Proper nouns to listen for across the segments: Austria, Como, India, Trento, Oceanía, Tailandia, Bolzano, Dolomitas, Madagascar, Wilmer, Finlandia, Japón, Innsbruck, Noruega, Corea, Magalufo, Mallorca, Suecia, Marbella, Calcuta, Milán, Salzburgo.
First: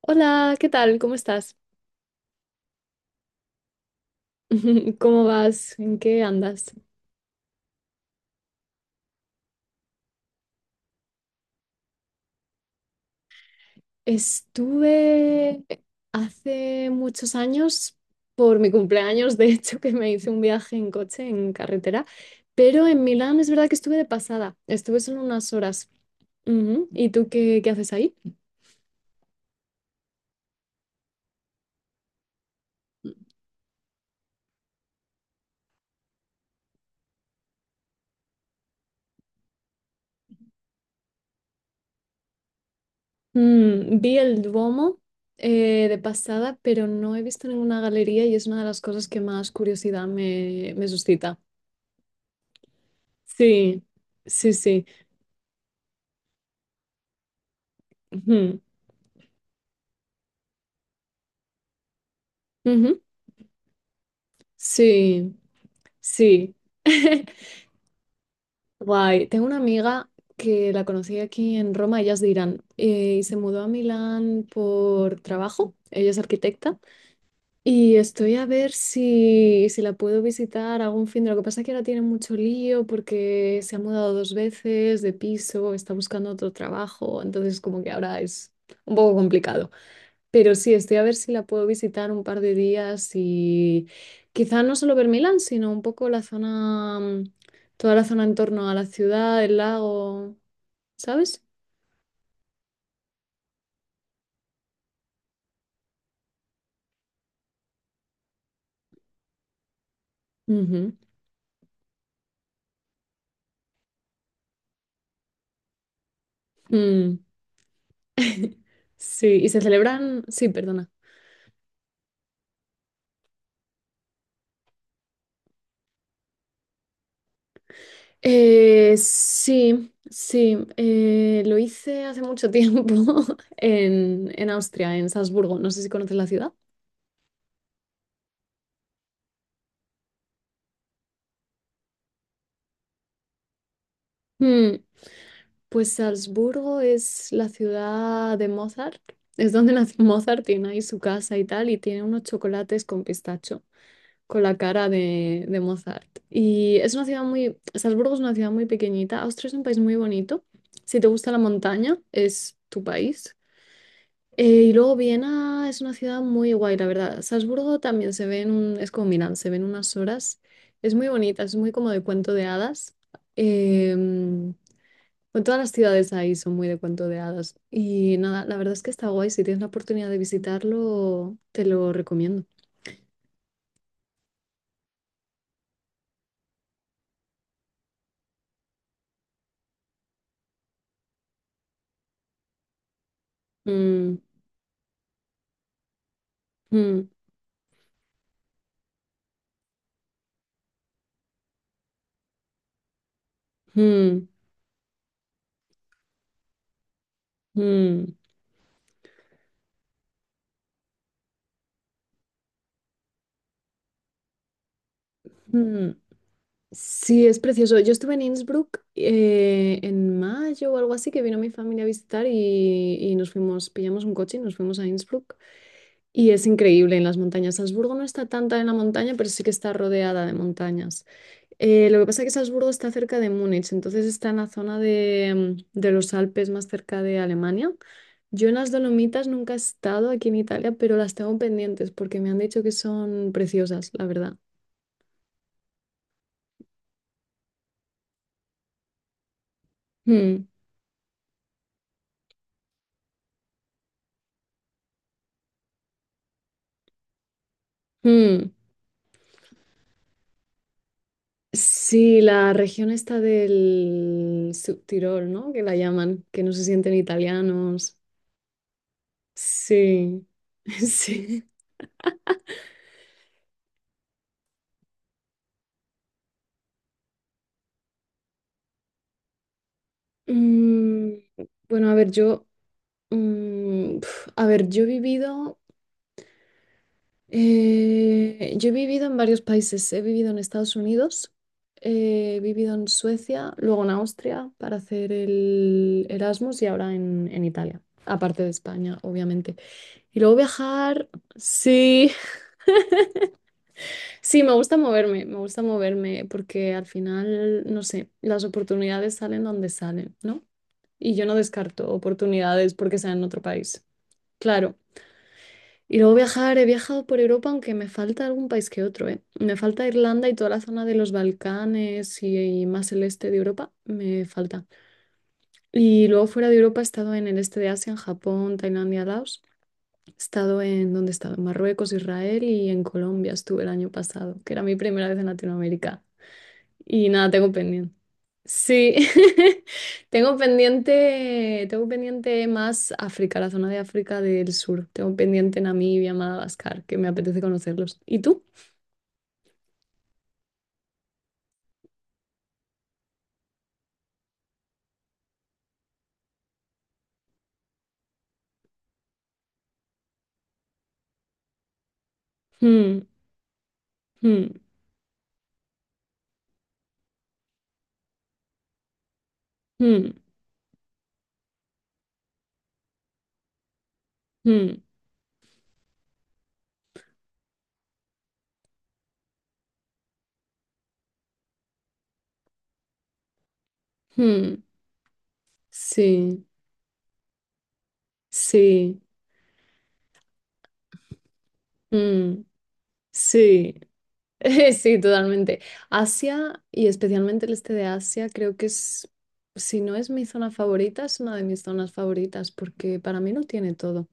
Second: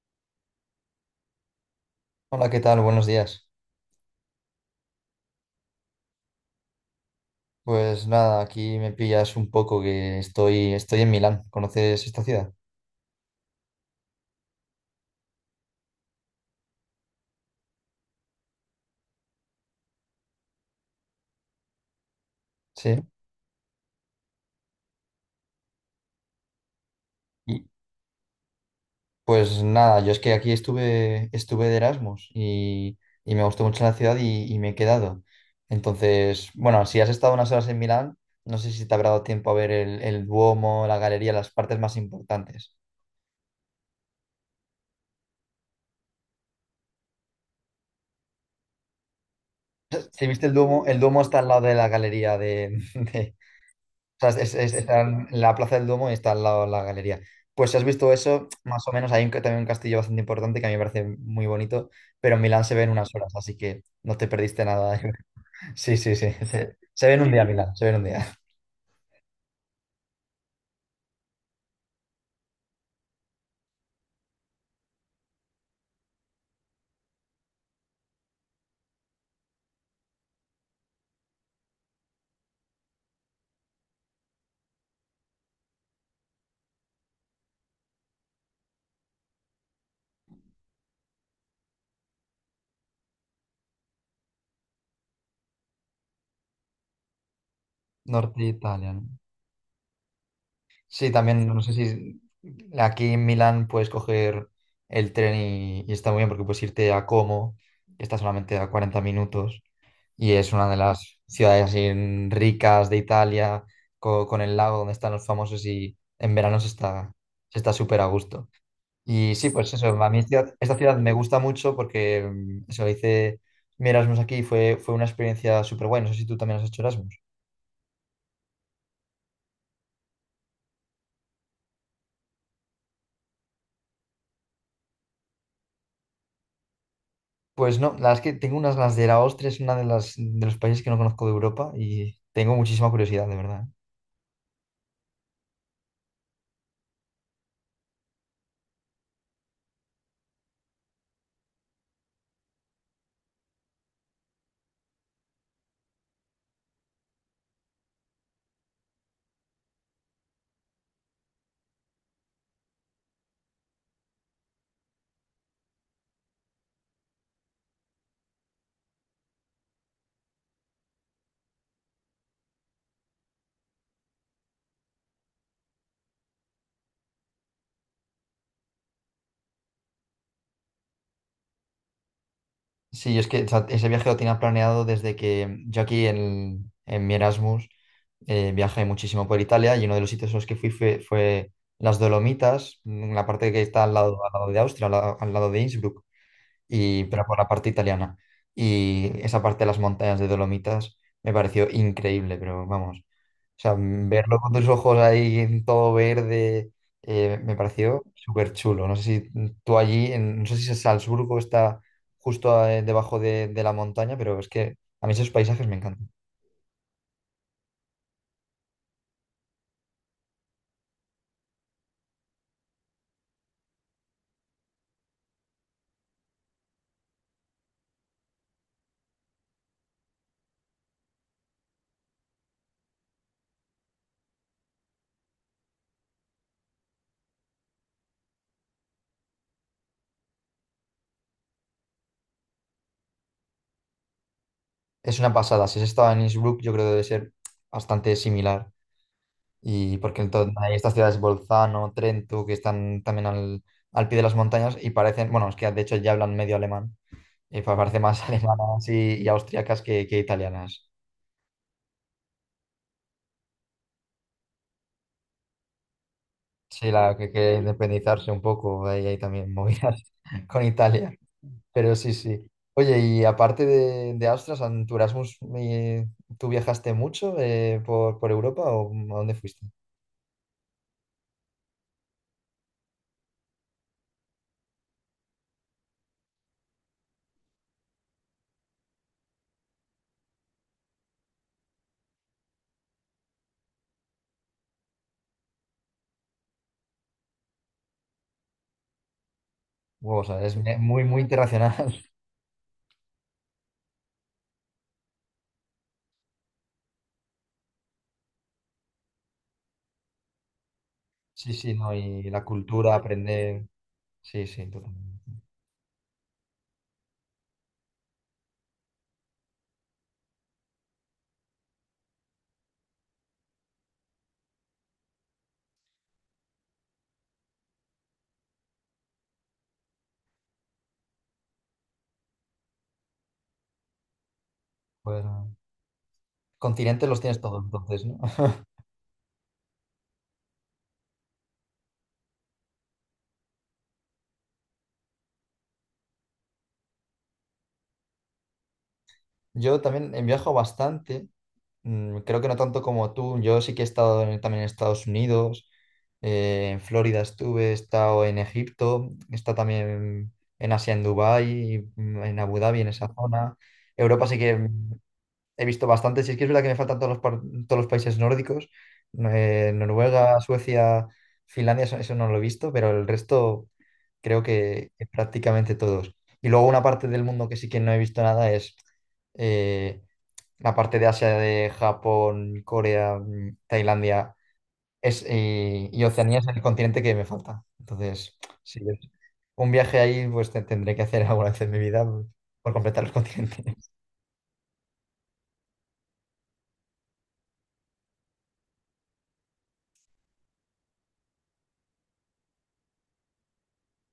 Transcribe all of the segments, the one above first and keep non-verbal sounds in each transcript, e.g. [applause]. Hola, ¿qué tal? ¿Cómo estás? Hola, ¿qué tal? Buenos días. [laughs] ¿Cómo vas? ¿En qué andas? Pues nada, aquí me pillas un poco que estoy en Milán. ¿Conoces esta ciudad? Estuve hace muchos años, por mi cumpleaños, de hecho, que me hice un viaje en coche, en carretera, pero en Sí. Milán es verdad que estuve de pasada, estuve solo unas horas. Ujú. ¿Y tú qué, Y qué haces ahí? pues nada, yo es que aquí estuve de Erasmus y me gustó mucho la ciudad y me he quedado. Entonces, bueno, si has estado unas horas en Milán, no sé si te habrá dado tiempo a ver el Duomo, la galería, las partes más importantes. Vi el Duomo de pasada, pero no he visto ninguna galería y es una de las cosas que más curiosidad [laughs] Si viste me el Duomo suscita. está al lado de la galería [laughs] Sí, o sea, sí, sí. está en la Plaza del Duomo y está al lado la galería. Pues si has visto eso, Ujú. más o menos hay también un castillo bastante importante que a mí me parece muy bonito, pero Milán se ve en Ujú. unas horas, así que no te perdiste nada. Sí, [laughs] Sí, sí, sí. sí. Se ve en un [laughs] día Milán, se ve en un día. Guay. Tengo una amiga que la conocí aquí en Roma, ella es de Irán, y se mudó a Milán por trabajo. Ella es arquitecta y estoy a ver si la puedo visitar algún fin de... Lo que pasa es que ahora tiene mucho lío porque se ha mudado dos veces de piso, está buscando otro trabajo, entonces como que ahora es un poco complicado. Pero sí, estoy a ver si la puedo visitar un par de días y quizá no solo ver Milán, sino un poco la zona, toda la zona en Norte torno a la Italia, ¿no? ciudad, el lago, Sí, ¿sabes? también no sé si aquí en Milán puedes coger el tren y está muy bien porque puedes irte a Como, que está solamente a 40 minutos. Y es una de Ujú. las ciudades así ricas de Italia, con el lago donde están los famosos y en verano Mm. se está súper a gusto. [laughs] Sí, Y y sí, se pues eso, a mí celebran, sí, esta perdona. ciudad me gusta mucho porque eso hice mi Erasmus aquí y fue una experiencia súper guay. No sé si tú también has hecho Erasmus. Sí, sí, lo hice hace mucho tiempo [laughs] en Austria, en Salzburgo, no sé si conoces la ciudad. Pues no, la verdad es que tengo unas ganas de ir a Austria, es una de las de los países que no conozco de Europa y tengo muchísima curiosidad, de verdad. Mm. Pues Salzburgo es la ciudad de Mozart, es donde [laughs] nació Mozart, tiene ahí su casa y tal, y tiene unos chocolates con pistacho, con la cara de Mozart. Y es una ciudad muy, Salzburgo es una ciudad muy pequeñita, Austria es un país muy bonito, si te gusta la montaña, es tu país. Y luego Viena es una ciudad muy guay, la verdad. Salzburgo también se ve en un, es como Milán, se ven unas horas, es muy bonita, es muy como de cuento de hadas. Eh, bueno, todas las ciudades ahí son muy de cuento de hadas. Y nada, la verdad es que está guay. Si tienes la oportunidad de visitarlo, te lo recomiendo. Sí, es que o sea, ese viaje lo tenía planeado desde que yo aquí en mi Erasmus. Viajé muchísimo por Italia y uno de los sitios a los que fui fue las Dolomitas, en la parte que está Mm, al lado de Austria, al lado de Innsbruck, y, mm, pero por la parte italiana. Y esa parte de las montañas de Dolomitas me pareció increíble, pero vamos, o sea, mm, verlo con tus ojos ahí en todo verde, me pareció mm, súper chulo. No sé si tú allí, no sé si Salzburgo está justo debajo de la montaña, pero es que a mí esos paisajes me mm. encantan. Sí, es precioso. Yo estuve en Innsbruck en mayo o algo así, que vino mi familia a visitar y nos fuimos, pillamos un coche y nos fuimos a Innsbruck. Y es increíble en las montañas. Salzburgo no está tanta en la montaña, pero sí que está rodeada de montañas. Lo que pasa es que Salzburgo está cerca de Múnich, entonces está en la zona de los Alpes más cerca de Alemania. Yo en las Dolomitas nunca he estado aquí en Italia, pero las tengo pendientes porque me han dicho que son preciosas, la verdad. Es una pasada. Si has estado en Innsbruck, yo creo que debe ser bastante similar. Y porque Mm, entonces hay estas ciudades, Bolzano, Trento, que están también al, al pie de las montañas y parecen, bueno, es que de hecho ya hablan medio alemán. Y parece más [laughs] mm. alemanas y austriacas que italianas. Sí, la región está del Subtirol, ¿no? Que la llaman, que no se Sí, sienten la que quiere italianos. independizarse un poco. Ahí hay también movidas Sí, [laughs] con [laughs] Italia. sí. Pero sí, sí. Oye, y aparte de Austria, en tu Erasmus, ¿tú viajaste mucho por Europa o a dónde fuiste? Mm, bueno, a ver, yo he vivido, yo he vivido en varios países. He vivido en Estados Unidos, he vivido en Suecia, luego en Austria para hacer el Erasmus y ahora en Italia, aparte de España, obviamente. Wow, Y o luego sea, muy, viajar, muy internacional. sí, [laughs] [laughs] sí, me gusta moverme porque al final, no sé, las oportunidades salen donde salen, ¿no? Y yo no Sí, sí, descarto ¿no? Y la oportunidades cultura, porque sea en otro aprender. país. Sí, sí, Claro. totalmente. Y luego viajar, he viajado por Europa, aunque me falta algún país que otro, ¿eh? Me falta Irlanda y toda la zona de los Balcanes y más el este de Europa, me falta. Y luego fuera de Europa he estado en el este de Asia, en Japón, Tailandia, Laos. He estado en, ¿dónde he estado? En Marruecos, Israel y en Colombia estuve el año pasado, que era mi primera vez Pues, en ah, Latinoamérica. continentes Y los nada, tienes tengo todos, pendiente. entonces, ¿no? [laughs] Sí, [laughs] tengo pendiente más África, la zona de África del Sur. Tengo pendiente Namibia, Madagascar, que me apetece conocerlos. ¿Y tú? Yo también viajo bastante. Creo que no tanto como tú. Yo sí que he estado también en Estados Unidos, en Florida estuve, he estado en Egipto, he estado también en Asia, en Dubái, en Abu Dhabi, en Hmm, esa zona. Europa sí hmm, que he visto bastantes, y es que es verdad que me faltan todos los, todos los países nórdicos, hmm, Noruega, Suecia, Finlandia, eso no lo he visto, pero el resto creo hmm, que prácticamente todos. Y luego una parte del mundo que sí que no he visto nada es eh, la parte de Asia, de Japón, Corea, Tailandia hmm. es, y Oceanía Sí, es el continente que me falta. Entonces, sí, sí, un viaje ahí pues tendré que hacer [laughs] alguna vez en mi vida mm, por completar los sí, continentes. [laughs] sí, totalmente. Asia y especialmente el este de Asia, creo que es, si no es mi zona favorita, es una de mis zonas favoritas porque para mí no tiene todo.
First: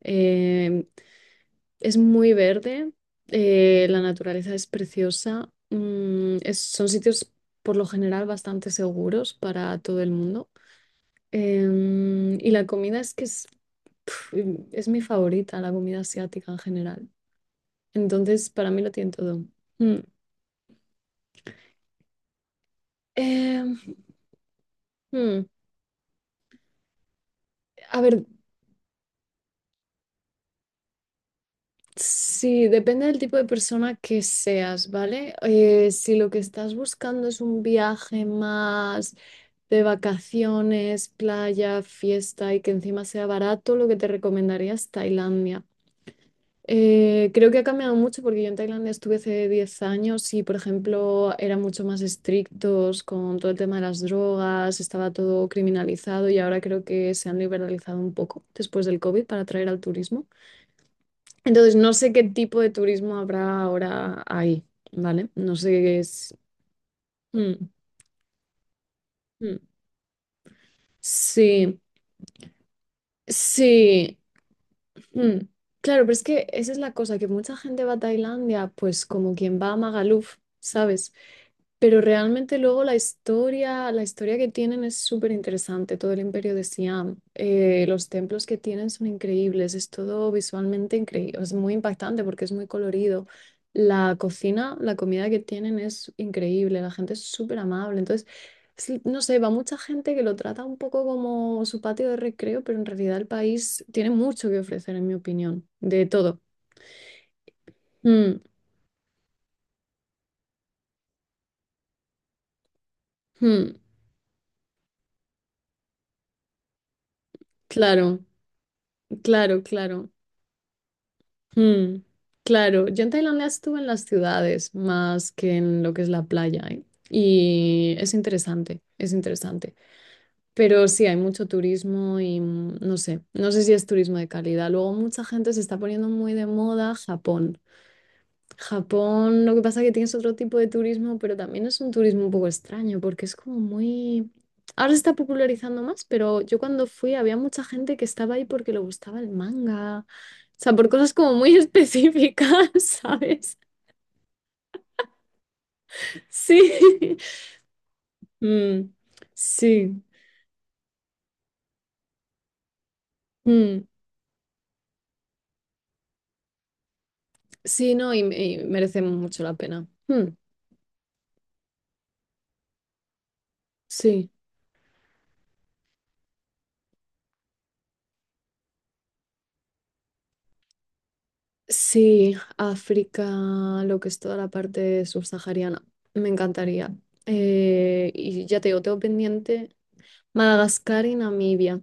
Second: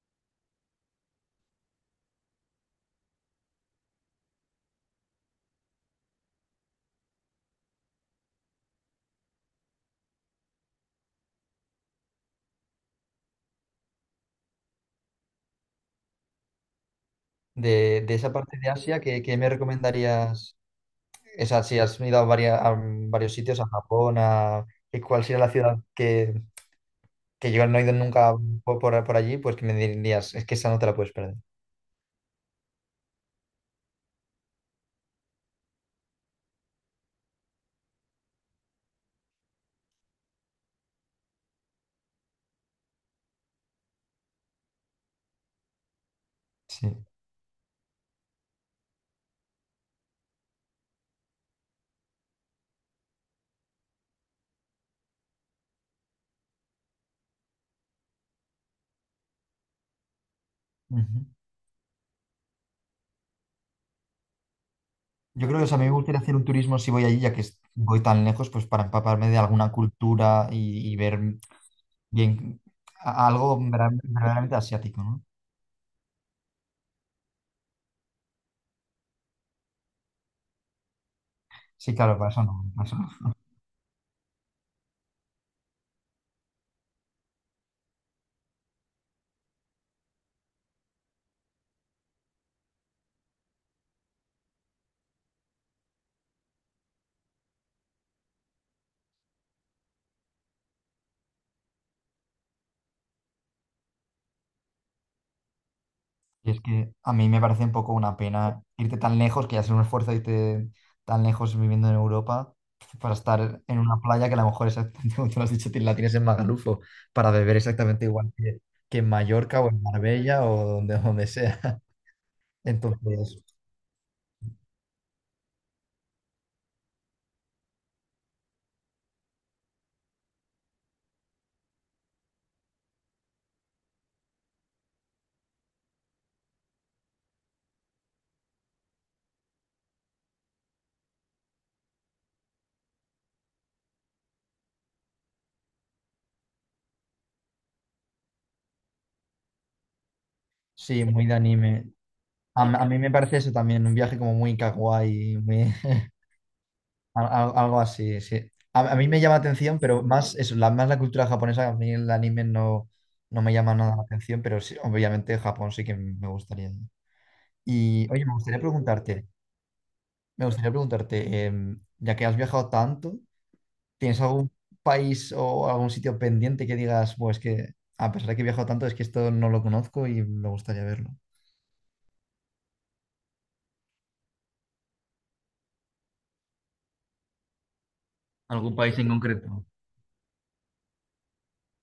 Em, Es muy verde, la naturaleza es preciosa, son sitios por lo general bastante seguros para todo el mundo. Y la comida es que pf, es mi favorita, la comida asiática en general. De esa Entonces, parte para de mí lo Asia, tiene ¿qué todo. me Mm. recomendarías? O sea, si has ido a, a varios sitios, a Em, Japón, a, ¿cuál sería mm, la ciudad que yo no he ido A ver, nunca por, por allí? Pues que me dirías, es que esa no te la puedes perder. Sí, depende del tipo de persona que seas, ¿vale? Si lo que estás buscando es un viaje más de vacaciones, playa, fiesta y que encima sea barato, lo que te recomendaría es Tailandia. Sí. Creo que ha cambiado mucho porque yo en Tailandia estuve hace 10 años y, por ejemplo, eran mucho más estrictos con todo el tema de las drogas, estaba todo criminalizado y ahora creo que se han liberalizado un poco después del COVID para atraer al turismo. Ujú. Entonces, no sé qué tipo de turismo habrá ahora ahí, ¿vale? Yo No creo que, o sé sea, a mí me qué gustaría es. hacer un turismo si voy allí, ya que Mm, voy tan lejos, pues para empaparme de mm. alguna cultura y ver Sí, bien sí. verdaderamente asiático, ¿no? mm. Claro, pero es que esa es la cosa, que mucha gente va a Tailandia, pues como quien va a Magaluf, ¿sabes? Sí, Pero claro, para eso realmente no. luego Para eso no. La historia que tienen es súper interesante, todo el imperio de Siam. Los templos que tienen son increíbles, es todo visualmente increíble, es muy impactante porque es muy colorido. La cocina, la comida que tienen es increíble, la gente es súper amable. Entonces, sí, no sé, va mucha gente que lo trata un poco como su patio de recreo, pero en realidad el país tiene mucho que ofrecer, en mi opinión, de todo. Y es que a mí me parece un poco una Mm, pena irte tan lejos, que ya es un esfuerzo irte tan lejos viviendo en Europa, para estar en mm, una playa que a lo mejor exactamente [laughs] como tú lo has dicho, la tienes en Magalufo, para beber exactamente claro, igual que en Mallorca claro, o en claro. Marbella o donde, donde sea. [laughs] Mm, claro, yo en Entonces, Tailandia estuve en las ciudades más que en lo que es la playa, ¿eh? Y es interesante, es interesante. Pero sí, hay mucho turismo y no sé, no sé si es turismo de calidad. Luego mucha gente se está poniendo muy de moda Japón. Japón, lo que pasa es que tienes otro tipo de turismo, pero también es un turismo un poco extraño, porque es como muy... Ahora se está popularizando más, pero yo cuando fui había mucha gente que estaba ahí porque le gustaba el manga, o sea, por sí, cosas muy como de muy [laughs] anime. específicas, A mí me parece eso ¿sabes? también, un viaje como muy kawaii, muy... [laughs] Sí. [laughs] Algo así, sí. Mm, A mí me llama atención, sí. pero más eso, la, más la cultura japonesa, a mí el anime no, no me llama Mm, nada la atención, pero sí, obviamente Japón sí que me gustaría. sí, Y no, oye, y merece mucho la pena. Me gustaría preguntarte, ya que has viajado tanto, ¿tienes Sí. algún país o algún sitio pendiente que digas, pues que a pesar de que he viajado tanto, es que esto no lo conozco y me gustaría verlo? Sí, África, lo que es toda la parte subsahariana. Me encantaría. Y ya te ¿Algún digo, país tengo en concreto? pendiente Madagascar y Namibia.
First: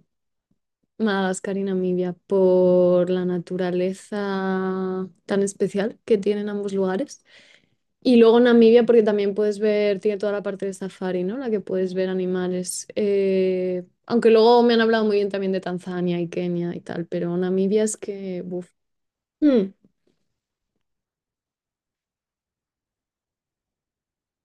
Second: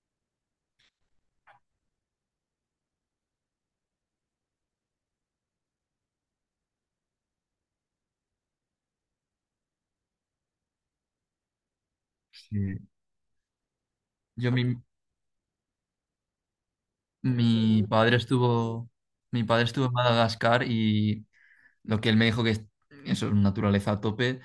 Madagascar y Namibia, por la naturaleza tan especial que tienen ambos lugares. Y luego Namibia, porque también puedes ver, tiene toda la parte de safari, ¿no? La que puedes ver Sí. animales. Aunque Yo luego me han hablado muy bien también de Tanzania y Kenia y tal, pero Namibia mi es padre que... buf. estuvo, mi padre Mm, estuvo en Madagascar y lo que él me dijo que es eso es naturaleza a tope,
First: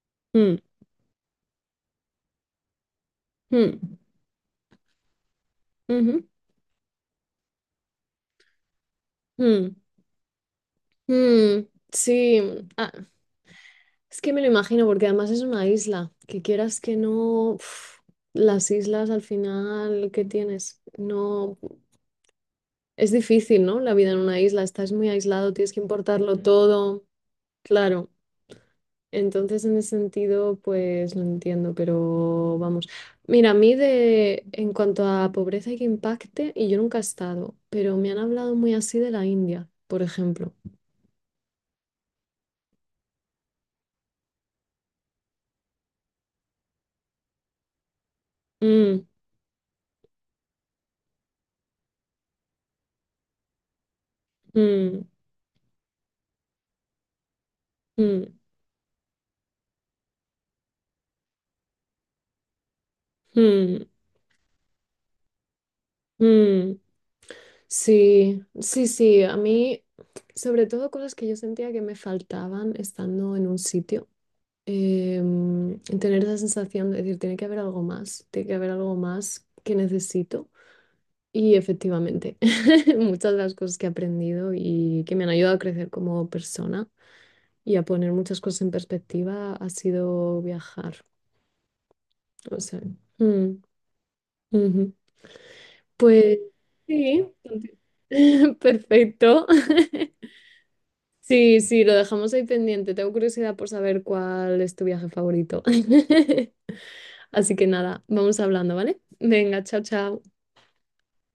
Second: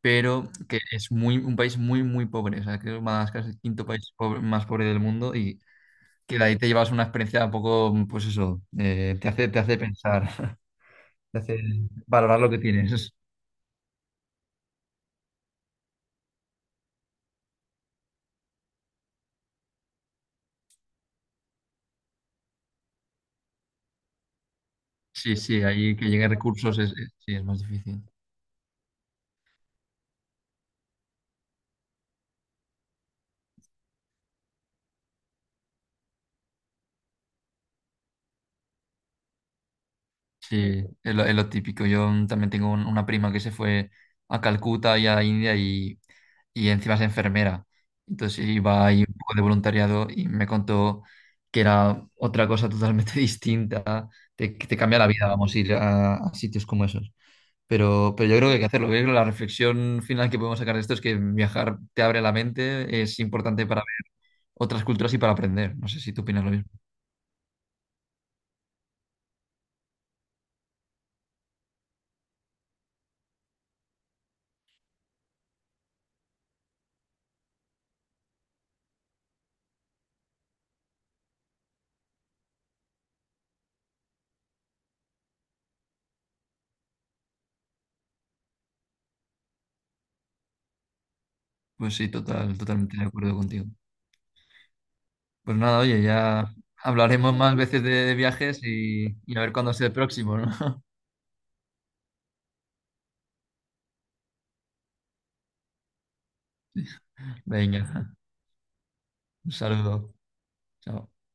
pero mm, que es muy, un país muy, muy pobre. O sea, que Madagascar es el mm, quinto más pobre del mundo y ujú. que de ahí te llevas una experiencia un poco, pues eso, te Mm, hace pensar, [laughs] te hace valorar sí, lo que ah, tienes. es que me lo imagino porque además es una isla, que quieras que no, uf, las islas al final, ¿qué tienes? No, es difícil, ¿no? La vida en una isla, estás muy Sí, aislado, sí, tienes que ahí que lleguen importarlo Ujú. recursos Todo, sí, es más difícil. claro. Entonces, en ese sentido, pues lo entiendo, pero vamos. Mira, en cuanto a pobreza y que impacte, y yo nunca he estado, pero me han hablado muy así de la India, por ejemplo. Sí, es lo típico. Yo también tengo una prima que se fue a Calcuta y a la India y encima es enfermera. Entonces iba ahí Mm, un poco de voluntariado y me contó que era otra cosa totalmente [laughs] distinta. Te, que te cambia mm, la vida, vamos, ir a sitios como esos. Pero mm. yo creo que hay que hacerlo. Yo creo que la reflexión final que podemos sacar de esto es que viajar te abre la mente, es importante para Mm, ver otras culturas y para aprender. No sé si tú opinas lo mismo. mm, sí, sí, sí, a mí, sobre todo cosas que yo sentía que me faltaban estando en un sitio, tener esa sensación de decir, tiene que haber algo más, tiene que haber algo más que necesito. Y efectivamente, [laughs] muchas de las cosas que he aprendido y que me han ayudado a crecer como persona y a poner muchas cosas en perspectiva ha sido viajar. Pues sí, total, O sea, totalmente de acuerdo mm, contigo. ujú. Pues nada, oye, Pues ya sí, hablaremos más veces de [laughs] viajes y a perfecto. ver cuándo es el próximo, ¿no? [laughs] Sí, sí, lo dejamos ahí pendiente. Tengo curiosidad por saber cuál es tu viaje favorito. [laughs] Así que nada, Venga, vamos hablando, ¿vale? un Venga, chao, saludo. chao. Chao.